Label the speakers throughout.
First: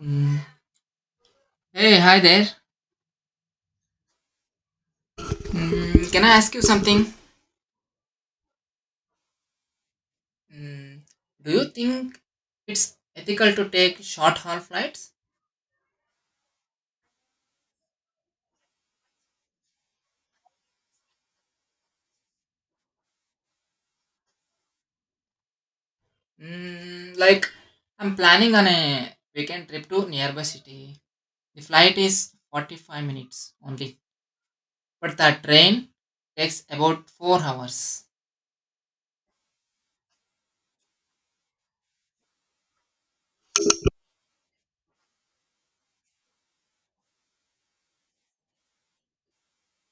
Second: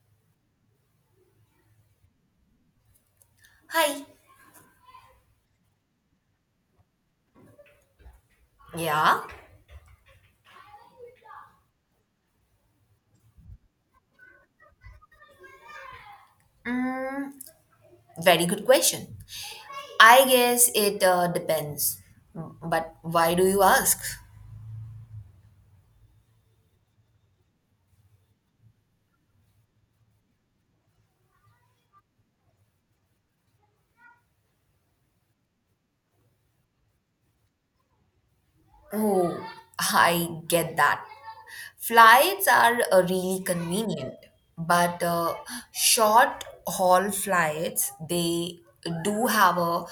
Speaker 1: Mm. Hey, hi there.
Speaker 2: Hi.
Speaker 1: Can I ask you something?
Speaker 2: Yeah.
Speaker 1: Mm, do you think it's ethical to take short haul flights?
Speaker 2: Mm, Very good question. I guess it depends. But why do you ask?
Speaker 1: Mm, like, I'm planning on a weekend trip to nearby city. The flight is 45 minutes only, but the train takes about 4 hours.
Speaker 2: Oh, I get that. Flights are really convenient, but short haul flights they do have a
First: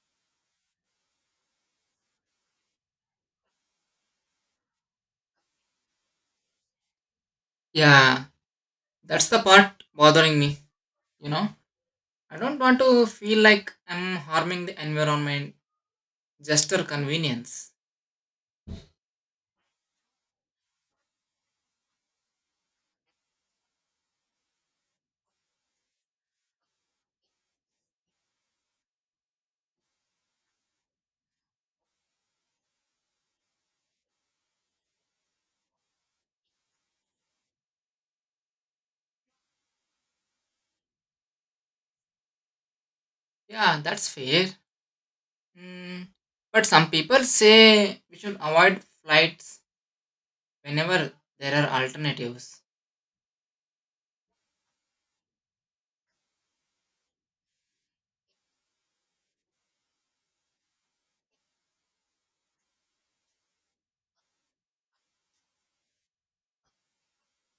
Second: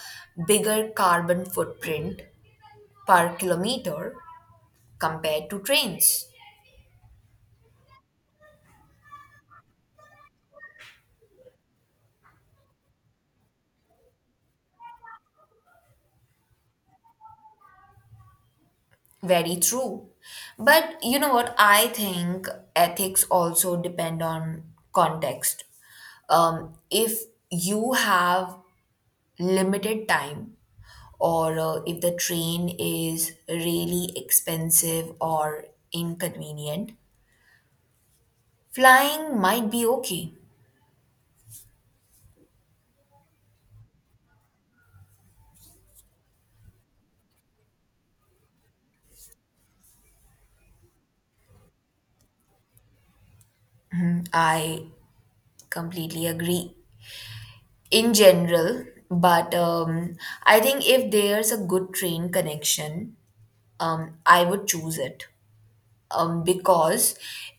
Speaker 2: bigger carbon footprint per kilometer compared to trains.
Speaker 1: Yeah, that's the part bothering me, you know. I don't want to feel like I'm harming the environment just for convenience.
Speaker 2: Very true. But you know what? I think ethics also depend on context. If you have limited time, or if the train is really expensive or inconvenient, flying might be okay.
Speaker 1: Yeah, that's fair. Mm, but some people say we should avoid flights whenever there are alternatives.
Speaker 2: I completely agree in general, but I think if there's a good train connection, I would choose it. Because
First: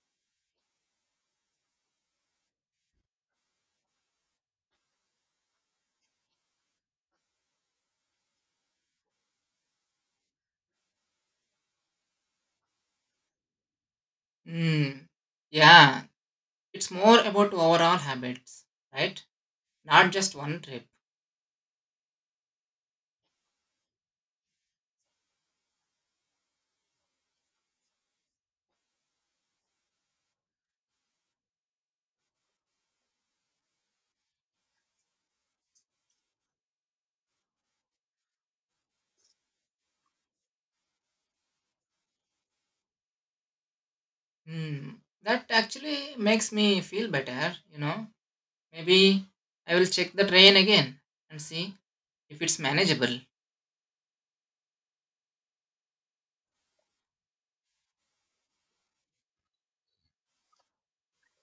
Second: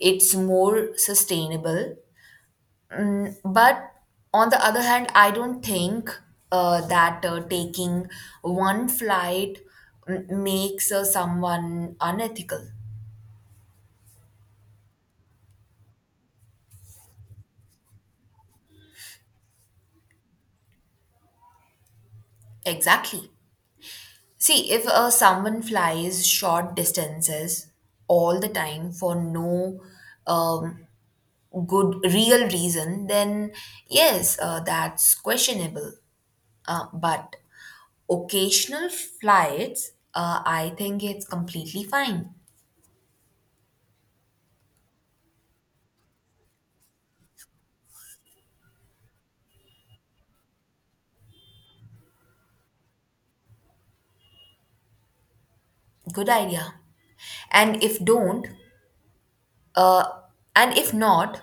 Speaker 2: it's more sustainable. But on the other hand, I don't think that taking one flight makes someone unethical.
Speaker 1: Mm, yeah, it's more about overall habits, right? Not just one trip.
Speaker 2: Exactly. See, if someone flies short distances all the time for no um, good real reason, then yes, that's questionable. But occasional flights, I think it's completely fine.
Speaker 1: Hmm, that actually makes me feel better, you know. Maybe I will check the train again and see if it's manageable.
Speaker 2: Good idea. And if don't, uh, and if not,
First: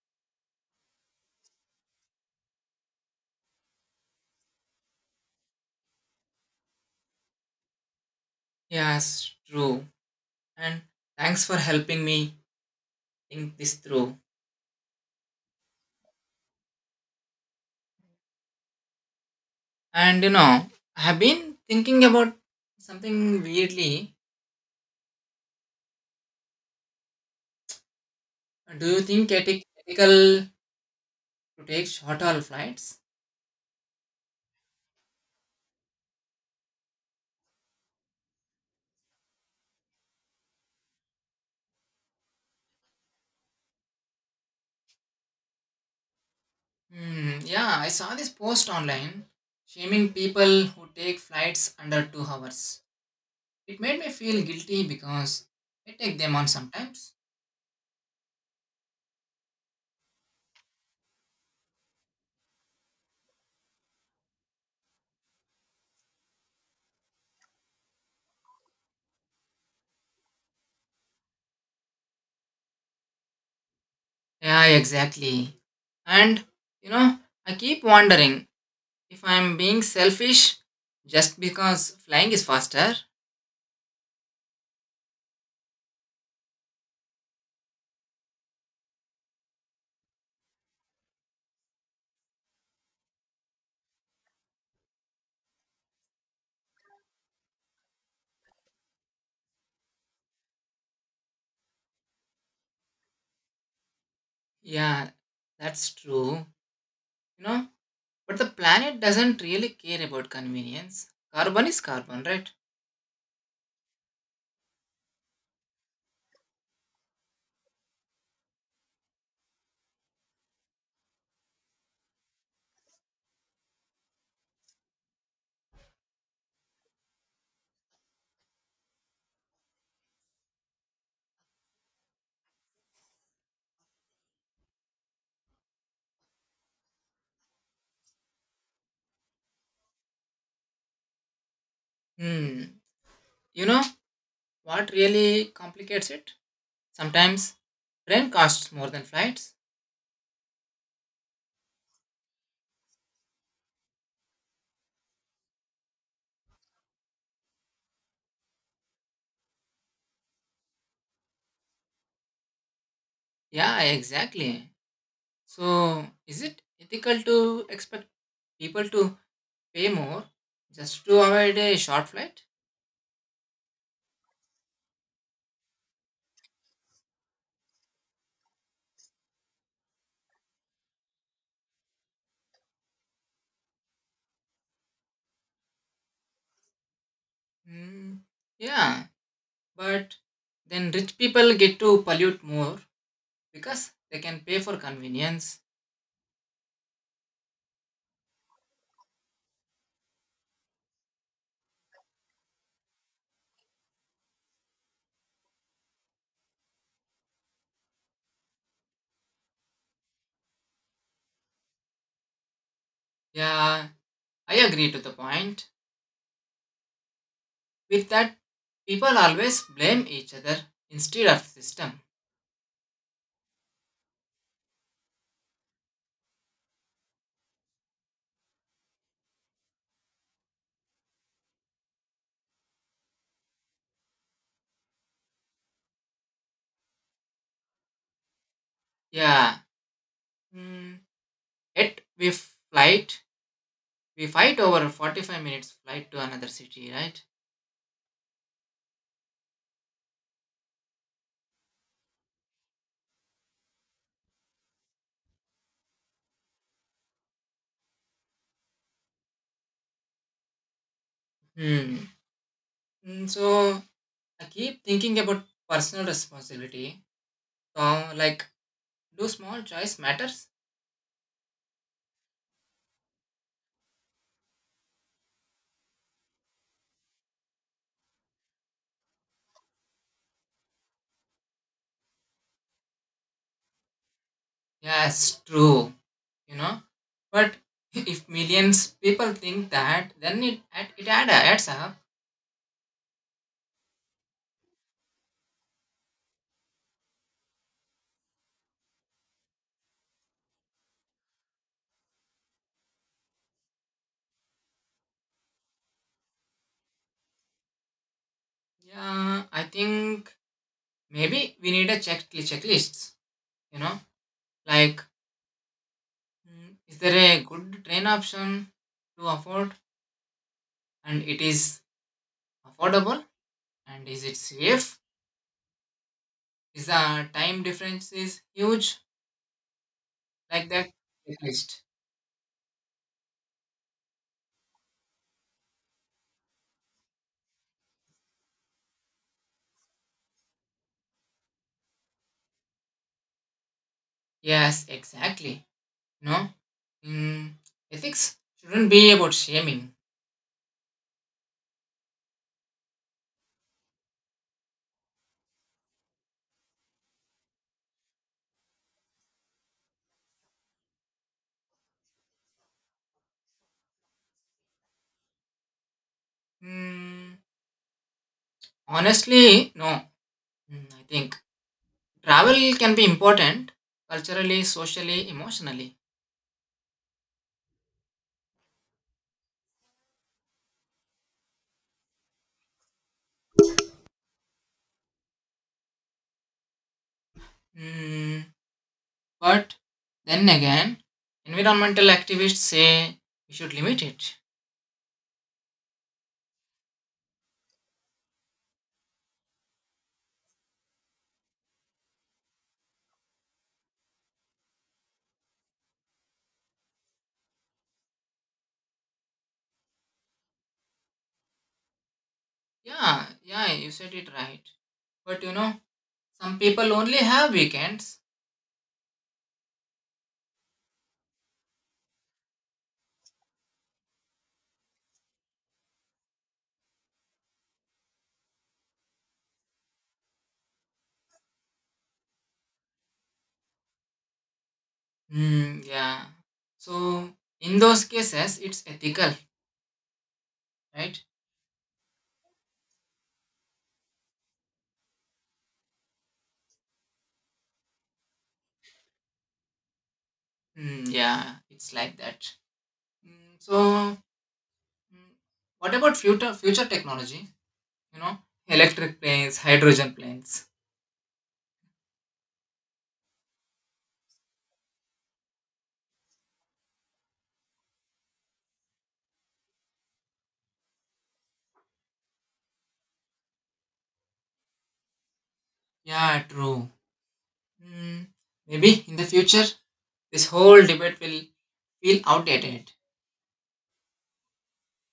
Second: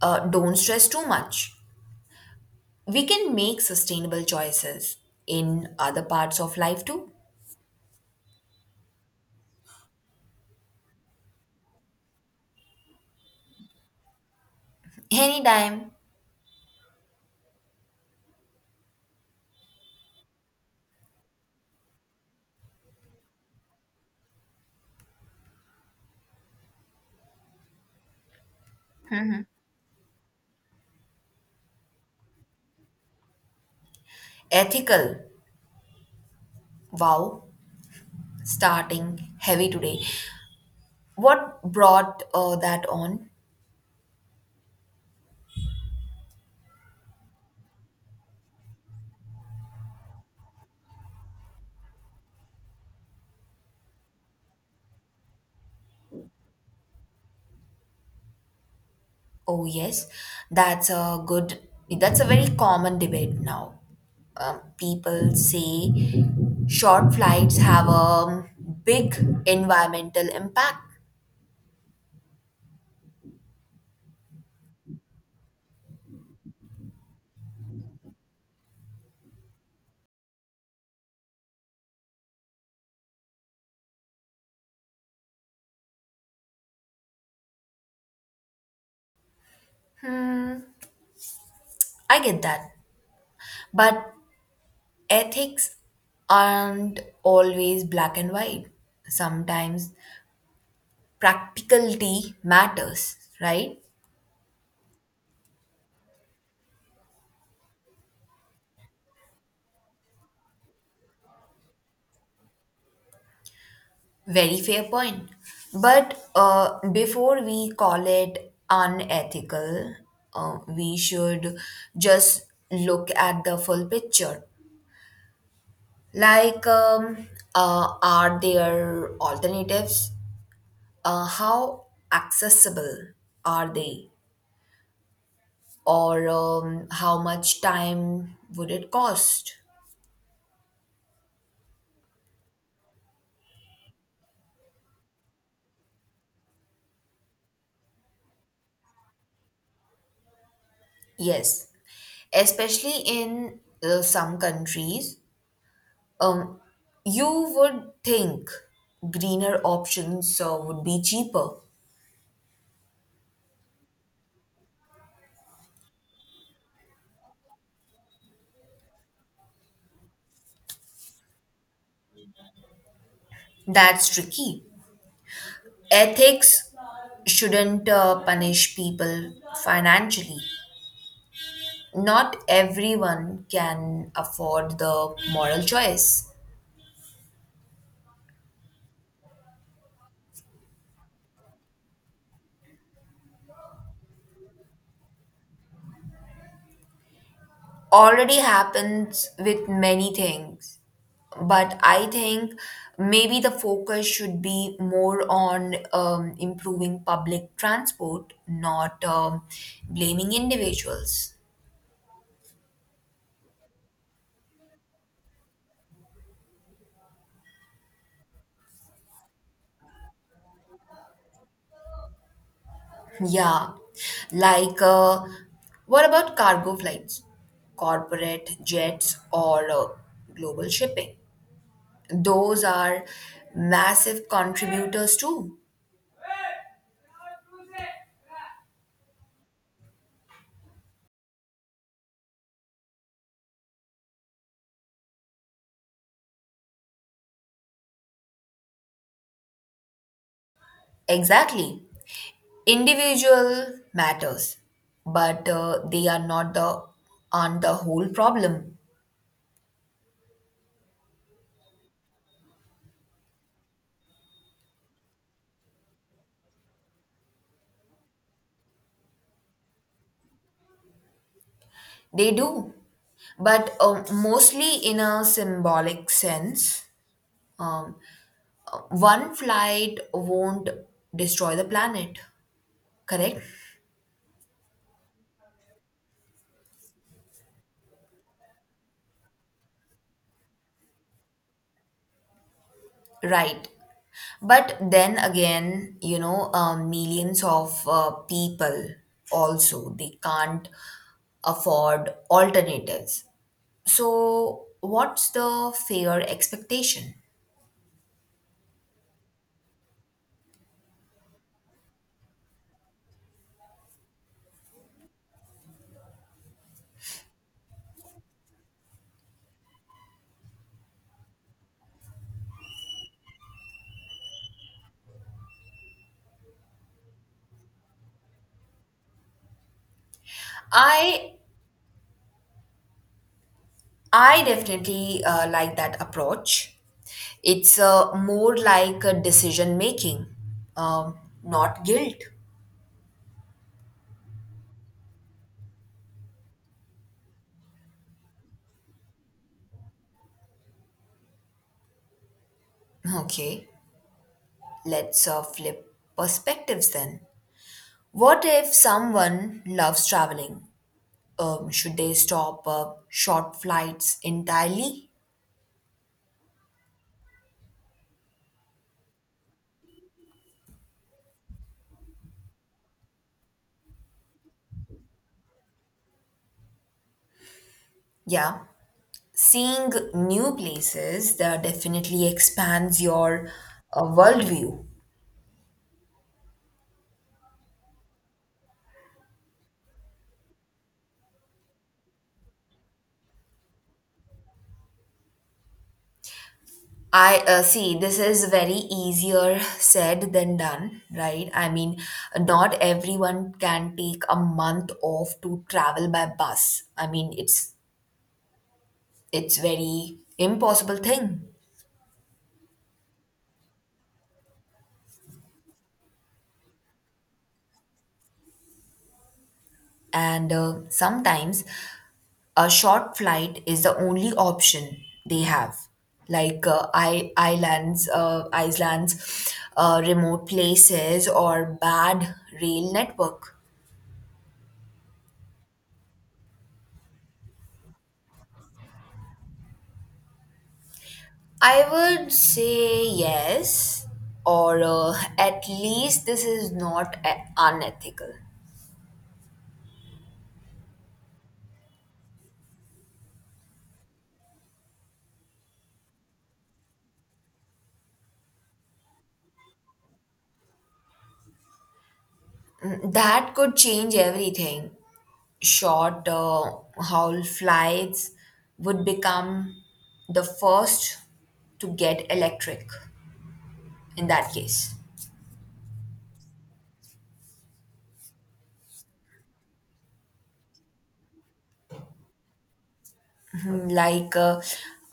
Speaker 2: don't stress too much. We can make sustainable choices in other parts of life too.
Speaker 1: Yes, true. And thanks for helping me think this through.
Speaker 2: Anytime.
Speaker 1: And you know, I have been thinking about something weirdly. Do you think it is ethical to take short haul flights?
Speaker 2: Ethical. Wow. Starting heavy today. What brought that on?
Speaker 1: Hmm, yeah, I saw this post online shaming people who take flights under 2 hours. It made me feel guilty because I take them on sometimes.
Speaker 2: Oh, yes, that's a good, that's a very common debate now. People say short flights have a big environmental impact.
Speaker 1: Yeah, exactly. And you know, I keep wondering if I'm being selfish just because flying is faster.
Speaker 2: I get that. But ethics aren't always black and white. Sometimes practicality matters, right?
Speaker 1: Yeah, that's true. You know, but the planet doesn't really care about convenience. Carbon is carbon, right?
Speaker 2: Very fair point. But before we call it unethical, we should just look at the full picture. Like, um, are there alternatives? How accessible are they? Or how much time would it cost?
Speaker 1: Hmm. You know what really complicates it? Sometimes train costs more than flights.
Speaker 2: Yes, especially in some countries. Um, you would think greener options would be cheaper.
Speaker 1: Yeah, exactly. So, is it ethical to expect people to pay more just to avoid a short flight?
Speaker 2: That's tricky. Ethics shouldn't punish people financially. Not everyone can afford the moral choice.
Speaker 1: Hmm, yeah, but then rich people get to pollute more because they can pay for convenience.
Speaker 2: Already happens with many things. But I think maybe the focus should be more on improving public transport, not blaming individuals.
Speaker 1: Yeah, I agree to the point. With that, people always blame each other instead of system.
Speaker 2: Yeah. Like, what about cargo flights, corporate jets, or global shipping? Those are massive contributors, too.
Speaker 1: Yeah. Hmm. Yet we fight over 45 minutes flight to another city, right?
Speaker 2: Exactly. Individual matters but they are not the on the whole problem.
Speaker 1: Hmm. So I keep thinking about personal responsibility. So, like, do small choice matters?
Speaker 2: They do but mostly in a symbolic sense. um, One flight won't destroy the planet, correct.
Speaker 1: Yes, true. You know, but if millions people think that, then it adds up.
Speaker 2: Right, but then again, you know, millions of people also they can't afford alternatives, so what's the fair expectation?
Speaker 1: Yeah, I think maybe we need a Checklists. You know, like, is there a good train option to afford and it is affordable? And is it safe? Is the time difference is huge like that?
Speaker 2: I
Speaker 1: Checklist.
Speaker 2: I definitely like that approach. It's more like a decision making, um, not guilt.
Speaker 1: Yes, exactly. No, mm, ethics shouldn't be about shaming.
Speaker 2: Okay, let's flip perspectives then. What if someone loves traveling? Should they stop short flights entirely?
Speaker 1: Mm, Honestly, no. I think travel can be important culturally, socially, emotionally.
Speaker 2: Yeah, seeing new places that definitely expands your worldview.
Speaker 1: Mm, but then again, environmental activists say we should limit it.
Speaker 2: I see this is very easier said than done, right? I mean, not everyone can take a month off to travel by bus. I mean, it's very impossible thing.
Speaker 1: Yeah, you said it right. But you know, some people only have weekends.
Speaker 2: And sometimes a short flight is the only option they have. Like Iceland's remote places or bad rail network.
Speaker 1: Hmm, yeah. So in those cases, it's ethical, right?
Speaker 2: I would say yes, or at least this is not a- unethical.
Speaker 1: Hmm, yeah, it's like that. So mm, what about future technology? You know, electric planes, hydrogen planes.
Speaker 2: That could change everything. Short haul flights would become the first to get electric in that case.
Speaker 1: Yeah, true. Mm, Maybe in the future, this whole debate will feel outdated.
Speaker 2: Mhm. Like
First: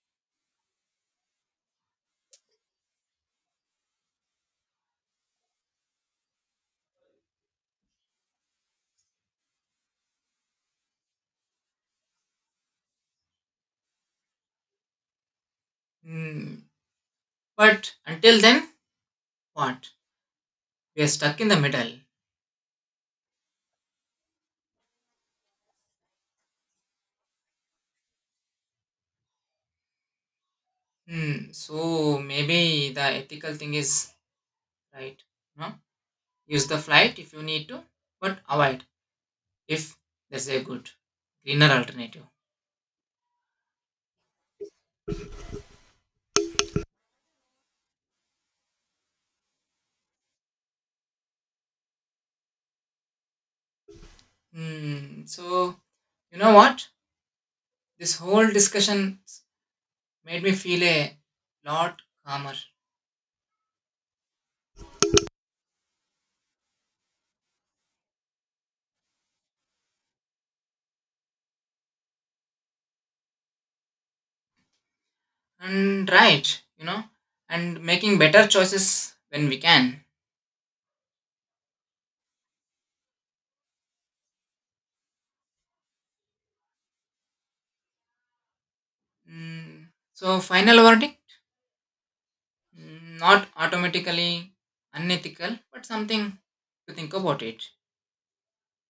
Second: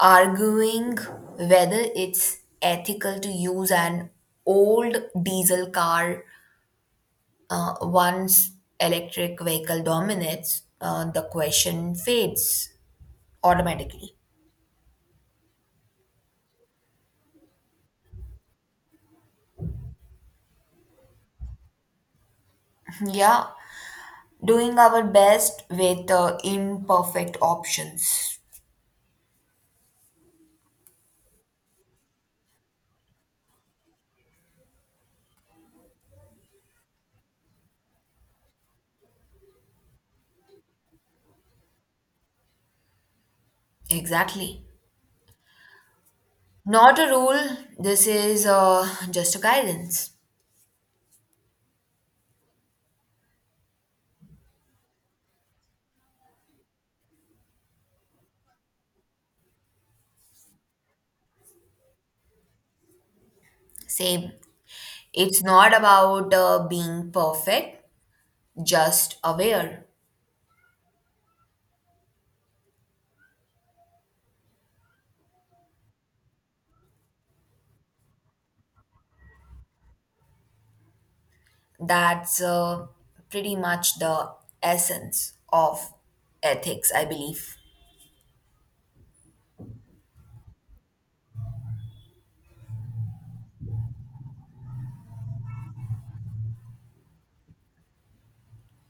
Speaker 2: arguing whether it's ethical to use an old diesel car. Once electric vehicle dominates, the question fades automatically.
Speaker 1: Mm, but until then, what? We are stuck in the middle.
Speaker 2: Yeah, doing our best with imperfect options.
Speaker 1: Hmm, so maybe the ethical thing is right. No. Use the flight if you need to, but avoid if there's a good greener alternative.
Speaker 2: Exactly. Not a rule, this is just a guidance.
Speaker 1: Hmm. So you know what? This whole discussion made me feel a lot calmer
Speaker 2: Same. It's not about being perfect, just aware.
Speaker 1: and right. You know, and making better choices when we can.
Speaker 2: That's pretty much the essence of ethics, I believe.
Speaker 1: Hmm. So final verdict: Hmm, not automatically unethical, but something to think about it.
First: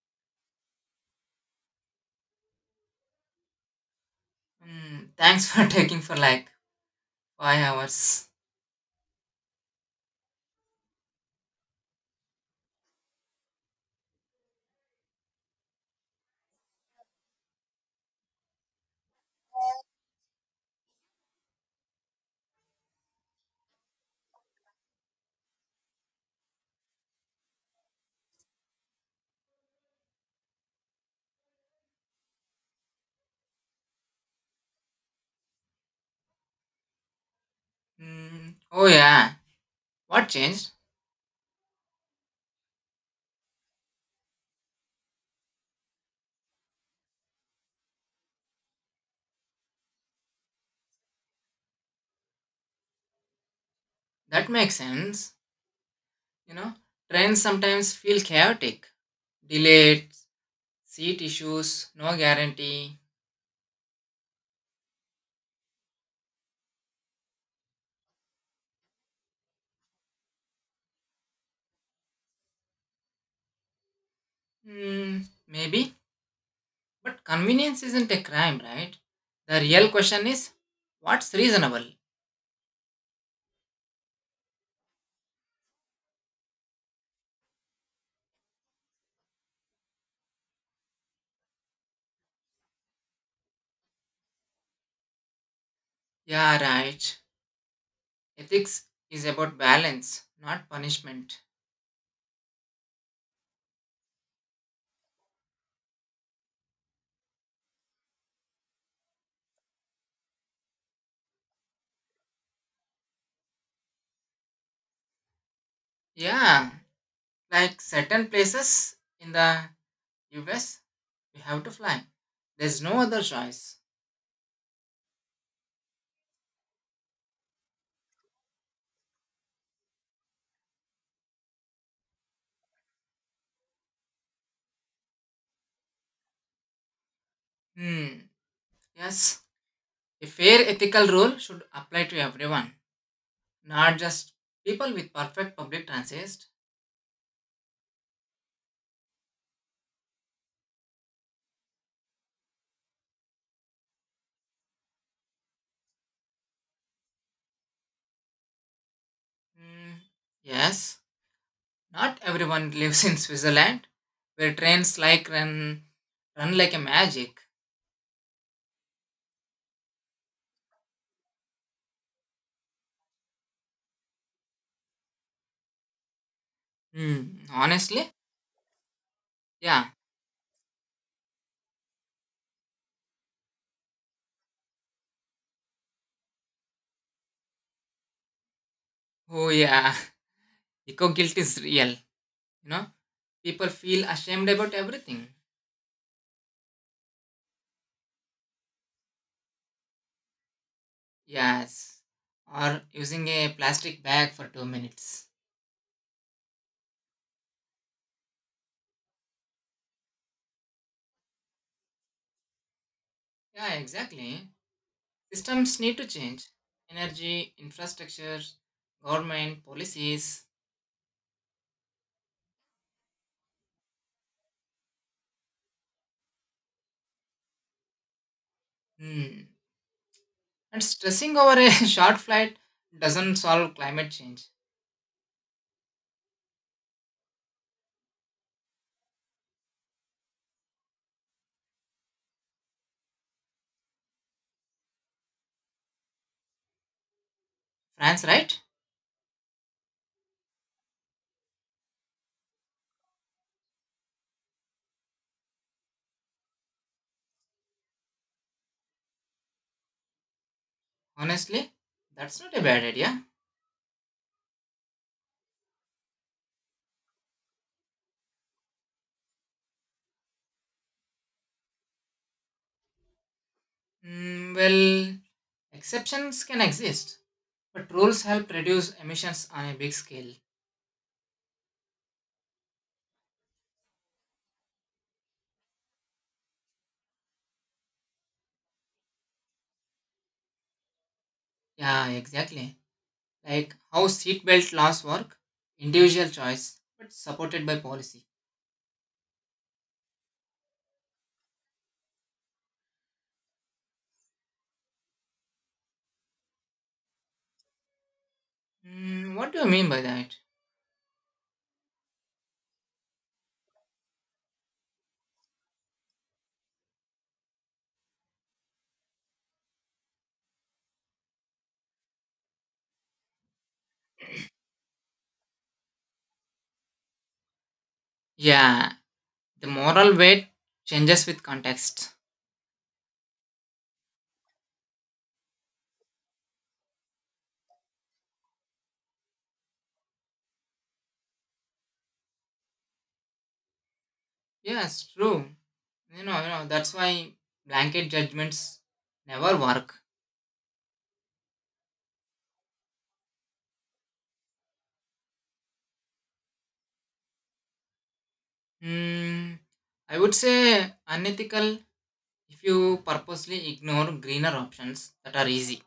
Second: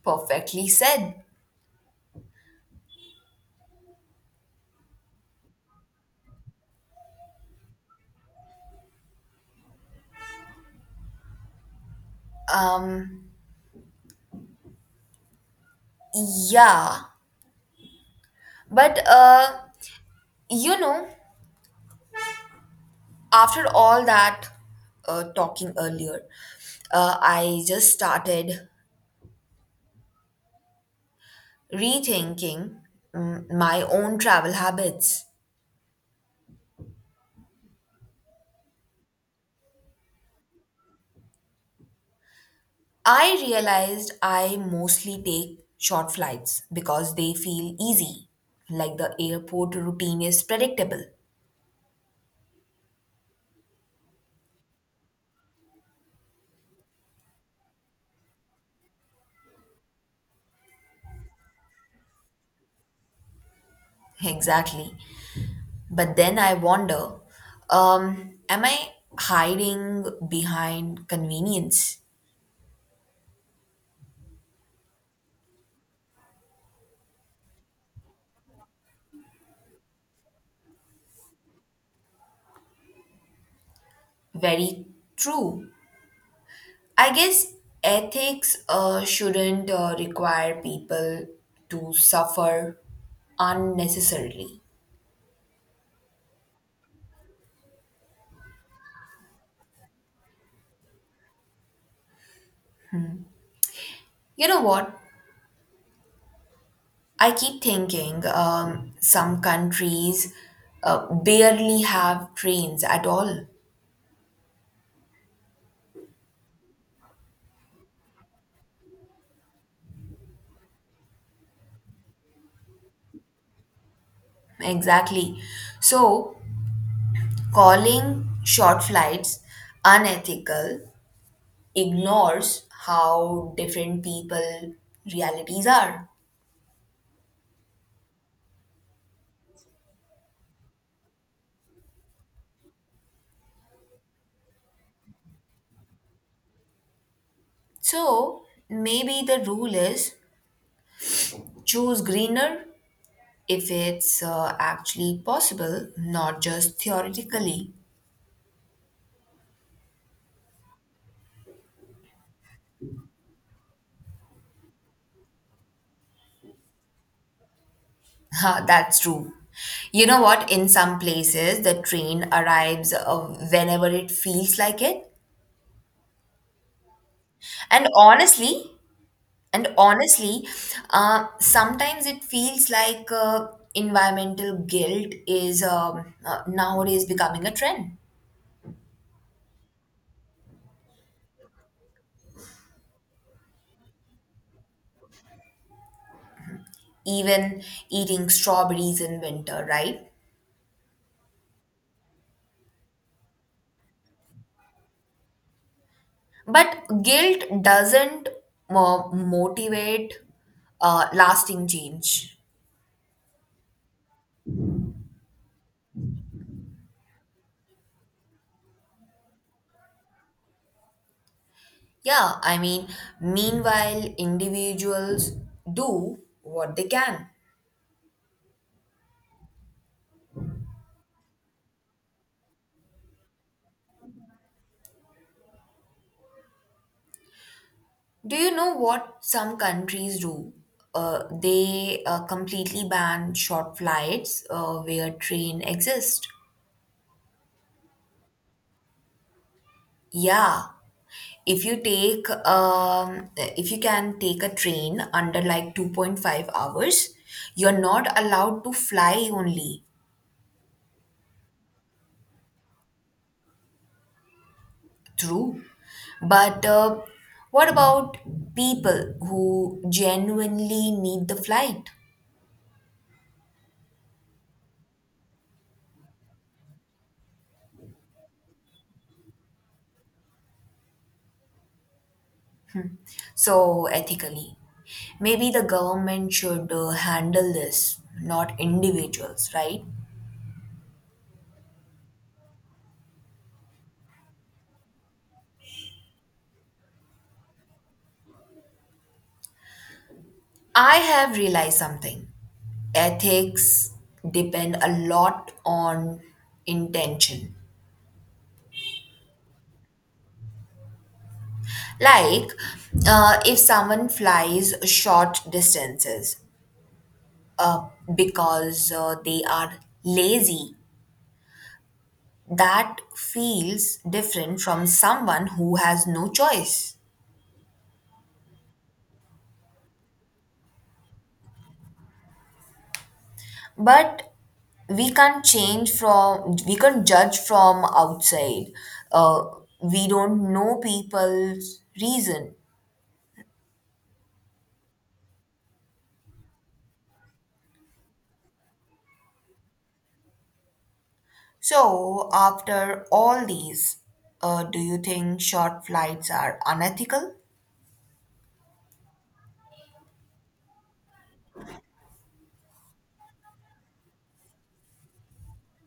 Speaker 2: Perfectly said.
Speaker 1: Hmm. Thanks for taking for like 5 hours.
Speaker 2: Um, yeah, but you know, after all that talking earlier, I just started rethinking my own travel habits.
Speaker 1: Hmm. Oh yeah. What changed?
Speaker 2: I realized I mostly take short flights because they feel easy, like the airport routine is predictable.
Speaker 1: That makes sense. You know, trains sometimes feel chaotic. Delayed, seat issues, no guarantee.
Speaker 2: Exactly. But then I wonder, am I hiding behind convenience?
Speaker 1: Hmm, maybe. But convenience isn't a crime, right? The real question is what's reasonable?
Speaker 2: Very true. I guess ethics shouldn't require people to suffer unnecessarily.
Speaker 1: Yeah, right. Ethics is about balance, not punishment.
Speaker 2: You know what? I keep thinking some countries barely have trains at all.
Speaker 1: Yeah, like certain places in the US, we have to fly. There's no other choice.
Speaker 2: Exactly. So, calling short flights unethical ignores how different people realities are.
Speaker 1: Hmm, yes. A fair ethical rule should apply to everyone. Not just people with perfect public transit.
Speaker 2: So, maybe the rule is choose greener if it's actually possible, not just theoretically.
Speaker 1: Mm, yes, not everyone lives in Switzerland, where trains like run like a magic.
Speaker 2: Ha, that's true. You know what? In some places, the train arrives whenever it feels like it.
Speaker 1: Hmm,
Speaker 2: And
Speaker 1: honestly,
Speaker 2: honestly, and
Speaker 1: yeah.
Speaker 2: honestly, sometimes it feels like environmental guilt is nowadays becoming a trend.
Speaker 1: Oh yeah, eco guilt is real. You know, people feel ashamed about everything.
Speaker 2: Even eating strawberries in winter, right?
Speaker 1: Yes, or using a plastic bag for 2 minutes.
Speaker 2: But guilt doesn't motivate lasting change.
Speaker 1: Yeah, exactly. Systems need to change. Energy, infrastructure, government policies.
Speaker 2: Yeah, I mean, meanwhile, individuals do what they can.
Speaker 1: Hmm. And stressing over a short flight doesn't solve climate change.
Speaker 2: Do you know what some countries do? They completely ban short flights where train exist.
Speaker 1: France, right?
Speaker 2: Yeah, if you can take a train under like 2.5 hours, you're not allowed to fly only.
Speaker 1: Honestly, that's not a bad idea.
Speaker 2: True. But what about people who genuinely need the flight?
Speaker 1: Mm, well, Exceptions can exist, but rules help reduce emissions on a big scale.
Speaker 2: So, ethically, maybe the government should handle this, not individuals, right?
Speaker 1: Yeah, exactly. Like how seatbelt laws work, individual choice, but supported by policy.
Speaker 2: I have realized something. Ethics depend a lot on intention.
Speaker 1: What do you mean by that?
Speaker 2: Like, if someone flies short distances uh, because they are lazy. That feels different from someone who has no choice.
Speaker 1: Yeah, the moral weight changes with context.
Speaker 2: But we can't judge from outside. Uh, we don't know people's reason.
Speaker 1: Yes, true. You know, that's why blanket judgments never work.
Speaker 2: So, after all these, do you think short flights are unethical?
Speaker 1: Hmm, I would say unethical if you purposely ignore greener options that are easy,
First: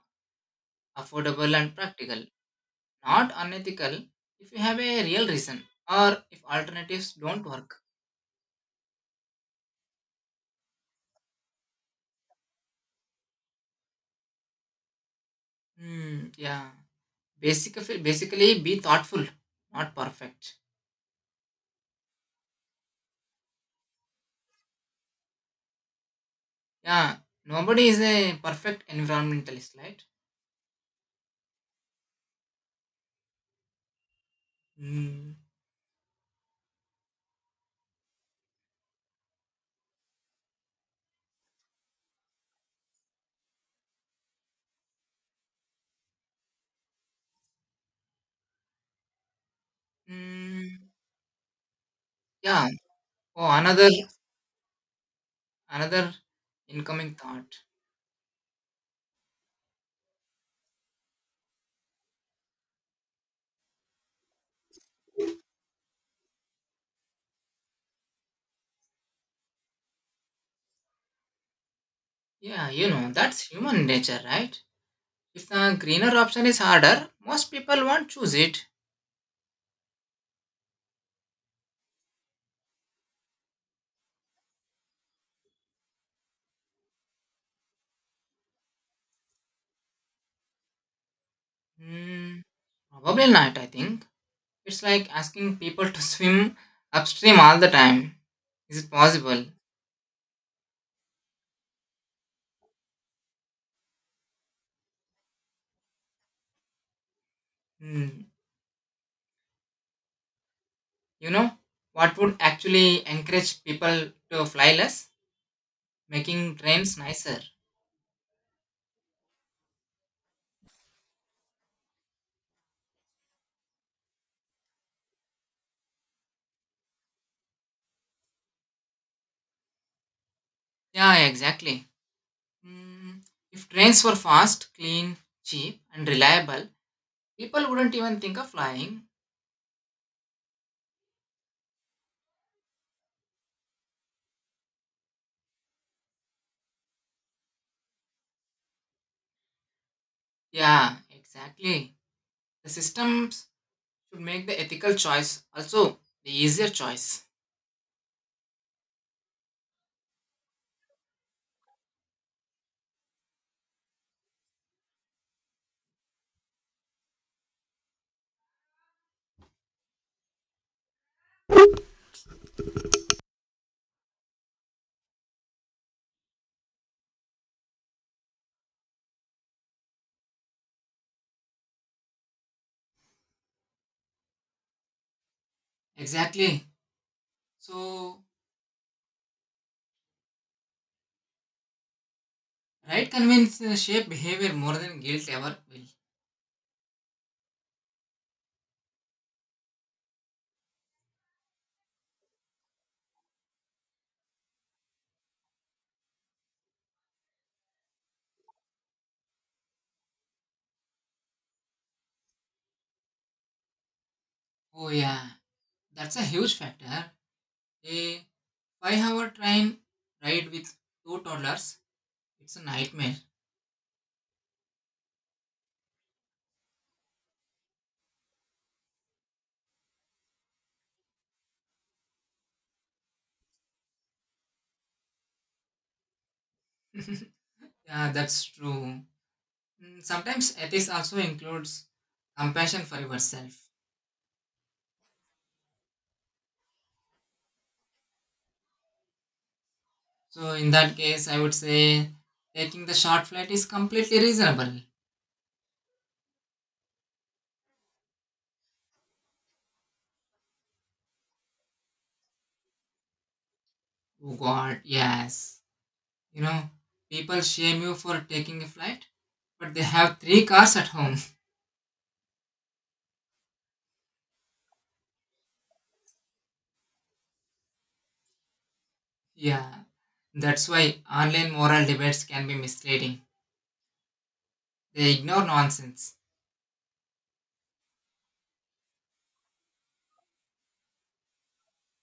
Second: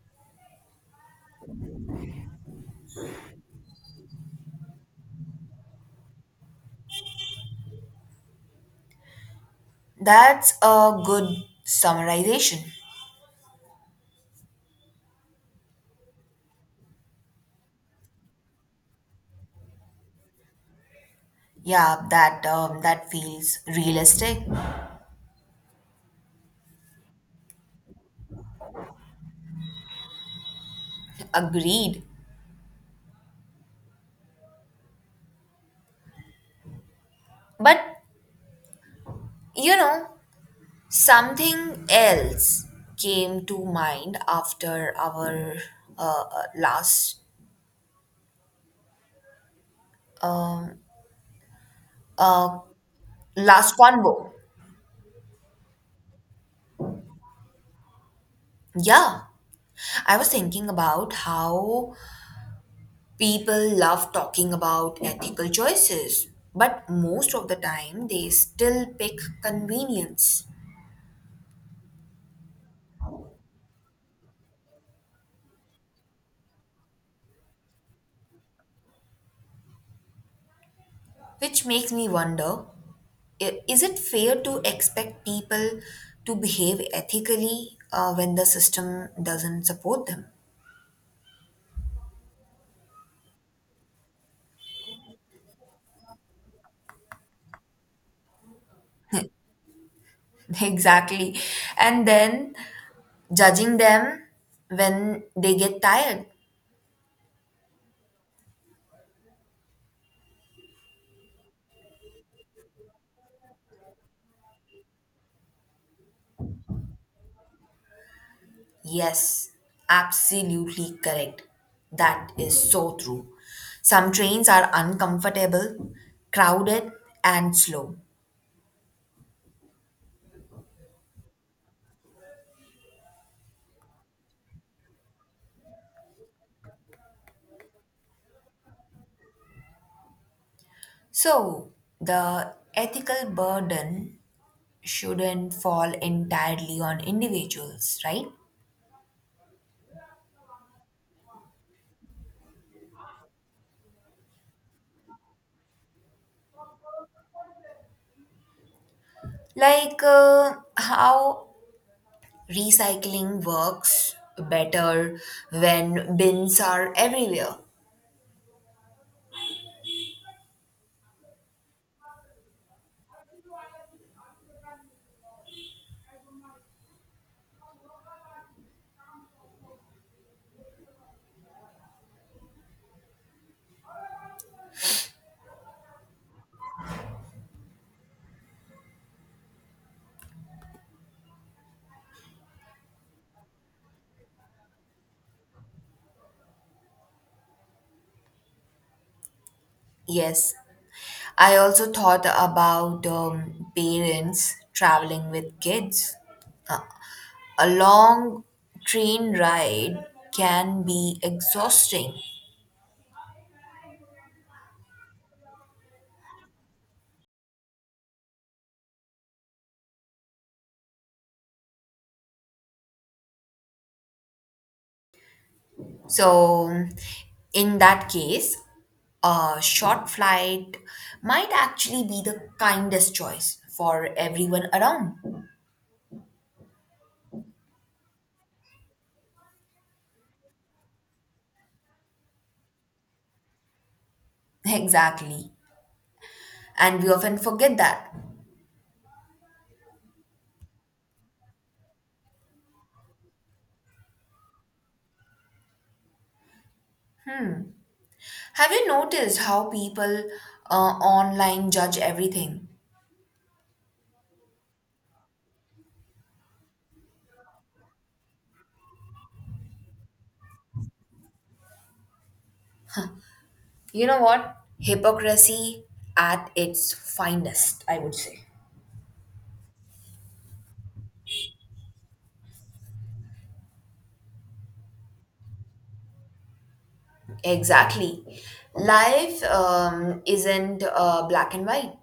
Speaker 1: affordable, and practical. Not unethical if you have a real reason or if alternatives don't work.
Speaker 2: That's a good summarization.
Speaker 1: Hmm, yeah. Basically, be thoughtful, not perfect.
Speaker 2: Yeah, that that feels realistic.
Speaker 1: Yeah, nobody is a perfect environmentalist, right?
Speaker 2: Agreed.
Speaker 1: Hmm.
Speaker 2: But you know, something else came to mind after our last um,
Speaker 1: Hmm.
Speaker 2: uh,
Speaker 1: Yeah. Oh,
Speaker 2: last convo.
Speaker 1: Another incoming thought.
Speaker 2: Yeah, I was thinking about how people love talking about ethical choices, but most of the time they still pick convenience,
Speaker 1: Yeah, you know, that's human nature, right? If the greener option is harder, most people won't choose it.
Speaker 2: which makes me wonder: is it fair to expect people to behave ethically when the system doesn't support them?
Speaker 1: Hmm, probably not, I think. It's like asking people to swim upstream all the time. Is it possible?
Speaker 2: Exactly. And then judging them when they get tired.
Speaker 1: Hmm, you know, what would actually encourage people to fly less? Making trains nicer.
Speaker 2: Yes, absolutely correct. That is so true. Some trains are uncomfortable, crowded, and slow.
Speaker 1: Yeah, exactly. Hmm, if trains were fast, clean, cheap, and reliable, people wouldn't even think of flying.
Speaker 2: So, the ethical burden shouldn't fall entirely on individuals, right?
Speaker 1: Yeah, exactly. The systems should make the ethical choice, also the easier choice.
Speaker 2: Like how recycling works better when bins are everywhere.
Speaker 1: Exactly. So, right convenience shape behavior more than guilt ever will.
Speaker 2: Yes, I also thought about parents traveling with kids. A long train ride can be exhausting.
Speaker 1: Oh, yeah, that's a huge factor. A 5 hour train ride with two toddlers, it's a nightmare.
Speaker 2: So, in that case, a short flight might actually be the kindest choice for everyone around.
Speaker 1: Yeah, that's true. Sometimes ethics also includes compassion for yourself.
Speaker 2: Exactly. And we often forget that.
Speaker 1: So, in that case, I would say taking the short flight is completely reasonable.
Speaker 2: Have you noticed how people online judge everything?
Speaker 1: Oh God, yes. You know, people shame you for taking a flight, but they have 3 cars at home.
Speaker 2: You know what? Hypocrisy at its finest, I would say.
Speaker 1: Yeah, that's why online moral debates can be misleading. They ignore nonsense.
Speaker 2: Exactly. Life isn't black and white.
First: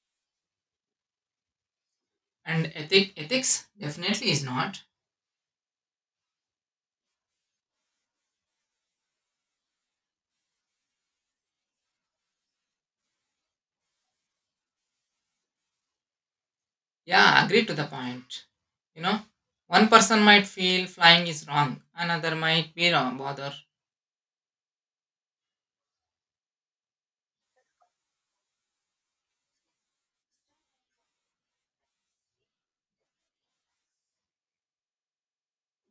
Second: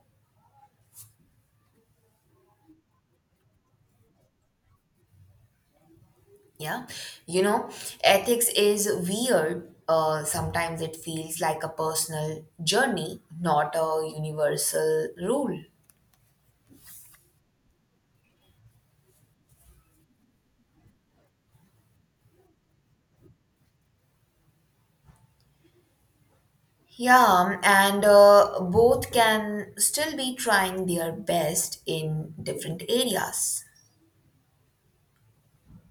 Speaker 1: And ethics definitely is not.
Speaker 2: Yeah. You know, ethics is weird. Sometimes it feels like a personal journey, not a universal rule.
Speaker 1: Yeah, agree to the point. You know, one person might feel flying is wrong, another might be wrong, bother.
Speaker 2: Yeah, and both can still be trying their best in different areas.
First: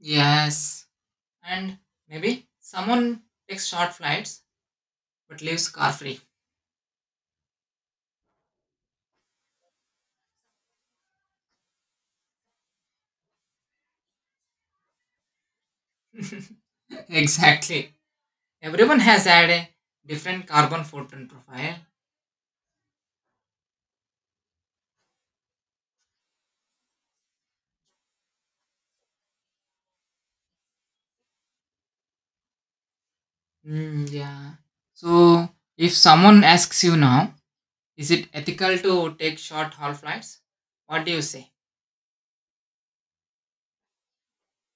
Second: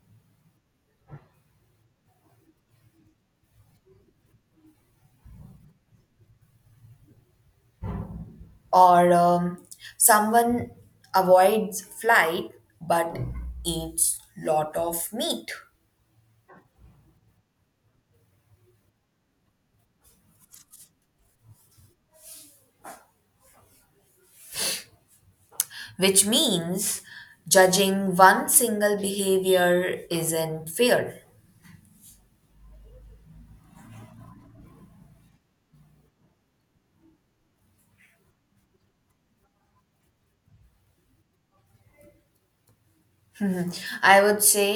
Speaker 1: Yes, and maybe someone takes short flights but leaves car free.
Speaker 2: Or someone avoids flight but eats lot of meat,
Speaker 1: Exactly. Everyone has had a different carbon footprint profile.
Speaker 2: which means judging one single behavior isn't fair.
Speaker 1: Mm, yeah. So, if someone asks you now, is it ethical to take short haul flights? What do you say?
Speaker 2: Hmm. I would say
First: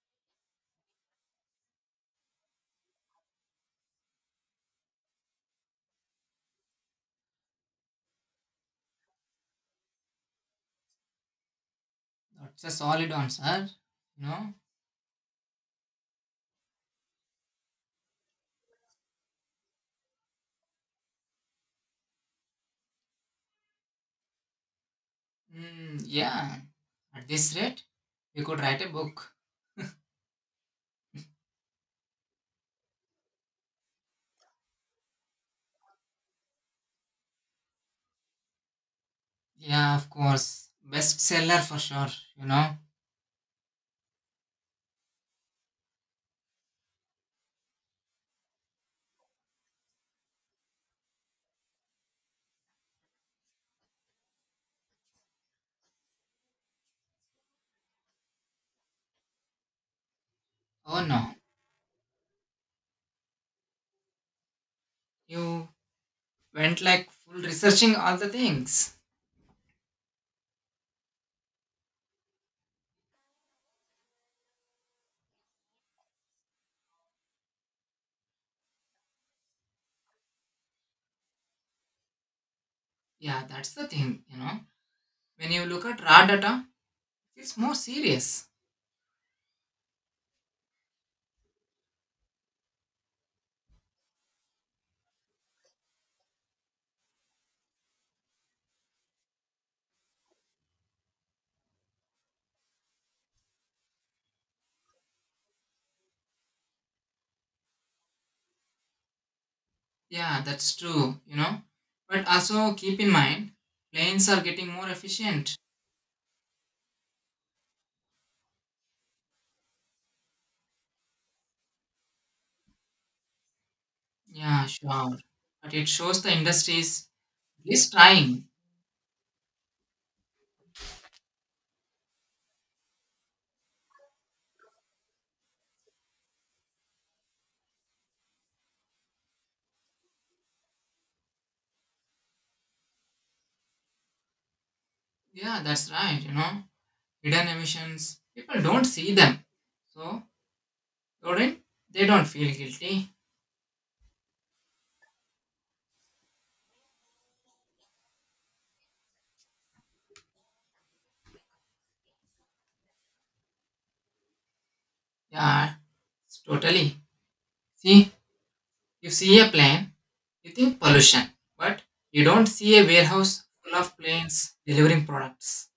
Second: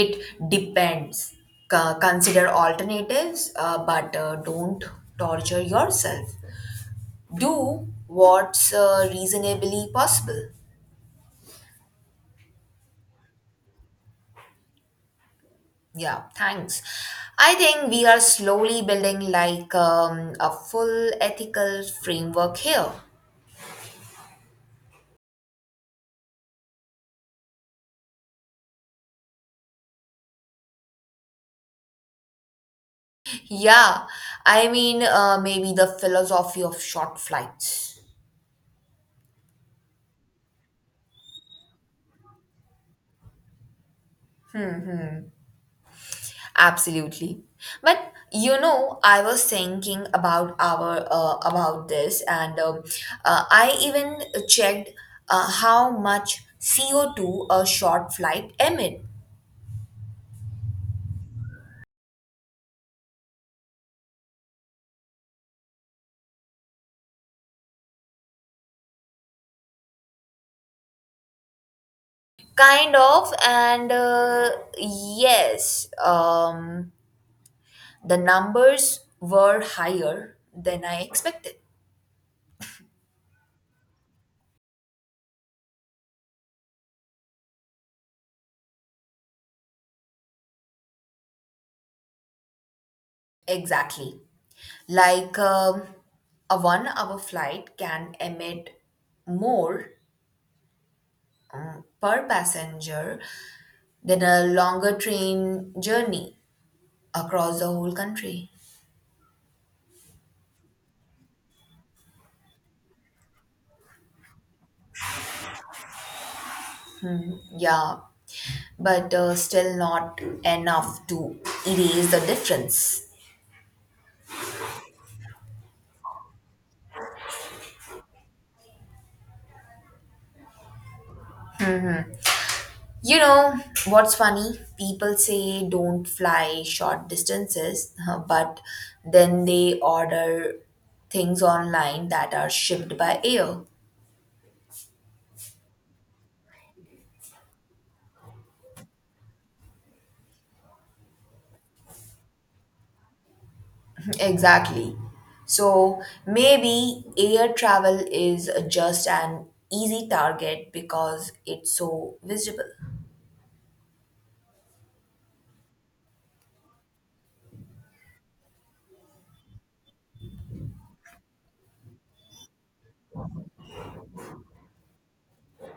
Speaker 2: it depends. Consider alternatives but don't torture yourself, do what's reasonably possible.
Speaker 1: That's a solid answer. You know?
Speaker 2: Yeah, thanks. I think we are slowly building like a full ethical framework here.
Speaker 1: Mm, yeah. At this rate, we could write a book.
Speaker 2: Yeah, I mean, maybe the philosophy of short flights.
Speaker 1: Yeah, of course. Bestseller for sure, you know.
Speaker 2: Absolutely. But you know, I was thinking about our about this, and I even checked how much CO two a short flight emit.
Speaker 1: Oh no. You went like full researching all the things.
Speaker 2: Kind of, and yes. The numbers were higher than I expected.
Speaker 1: Yeah, that's the thing, you know. When you look at raw data, it's more serious.
Speaker 2: Exactly. Like a 1 hour flight can emit more per passenger than a longer train journey across the whole country.
Speaker 1: Yeah, that's true, you know. But also keep in mind, planes are getting more efficient.
Speaker 2: Yeah, but still not enough to erase the difference.
Speaker 1: Yeah, sure. But it shows the industry is at least trying.
Speaker 2: You know what's funny? People say don't fly short distances, but then they order things online that are shipped by air.
Speaker 1: Yeah, that's right, you know. Hidden emissions, people don't see them. So, don't they don't feel guilty.
Speaker 2: Exactly. So maybe air travel is just an easy target because it's so visible.
Speaker 1: Yeah, totally. See, you see a plane, you think pollution. But you don't see a warehouse full of planes delivering products.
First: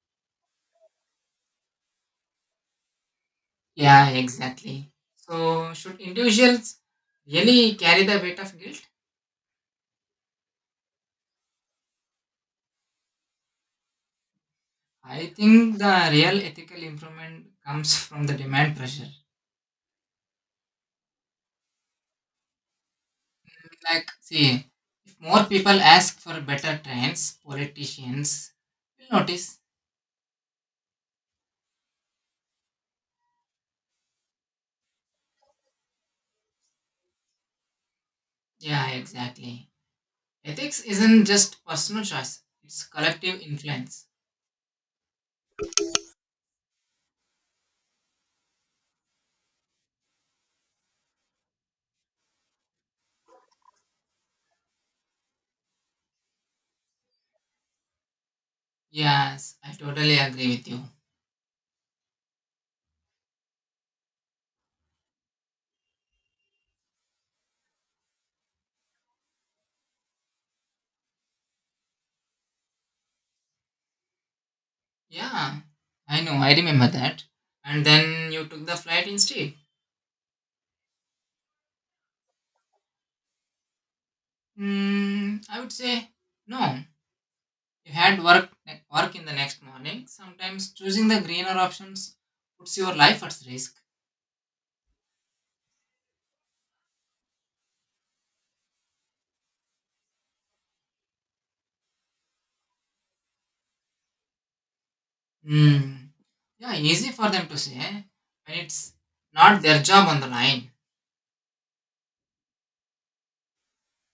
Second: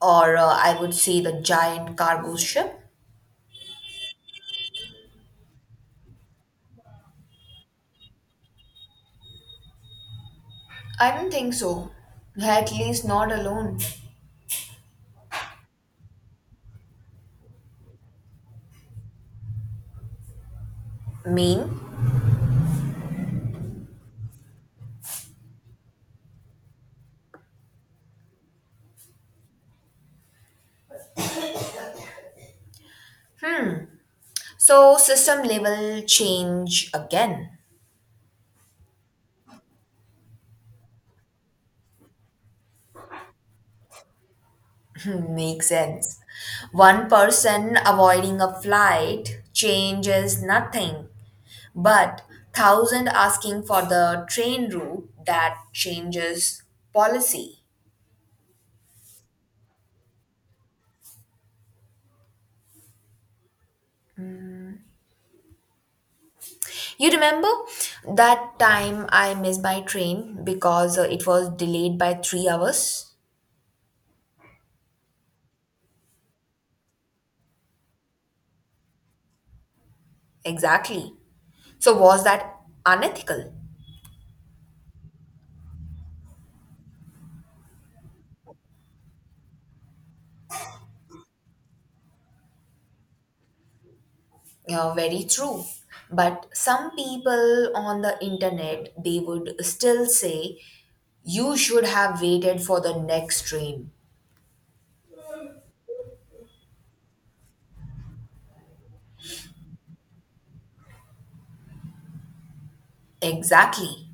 Speaker 2: Or I would say the giant cargo ship.
Speaker 1: Yeah, exactly. So, should individuals really carry the weight of guilt?
Speaker 2: I don't think so. At least not alone.
Speaker 1: I think the real ethical improvement comes from the demand pressure.
Speaker 2: Mean?
Speaker 1: Like, see, if more people ask for better trains, politicians will notice.
Speaker 2: So, system level change again.
Speaker 1: Yeah, exactly. Ethics isn't just personal choice, it's collective influence.
Speaker 2: Makes sense. One person avoiding a flight changes nothing, but thousand asking for the train route that changes policy.
Speaker 1: Yes, I totally agree with you.
Speaker 2: You remember that time I missed my train because it was delayed by 3 hours?
Speaker 1: Yeah, I know, I remember that. And then you took the flight instead.
Speaker 2: Exactly. So, was that unethical?
Speaker 1: Mm, I would say no. You had work in the next morning. Sometimes choosing the greener options puts your life at risk.
Speaker 2: Yeah, very true. But some people on the internet, they would still say, you should have waited for the next train.
Speaker 1: Mm. Yeah, easy for them to say when it's not their job on the line.
Speaker 2: Exactly.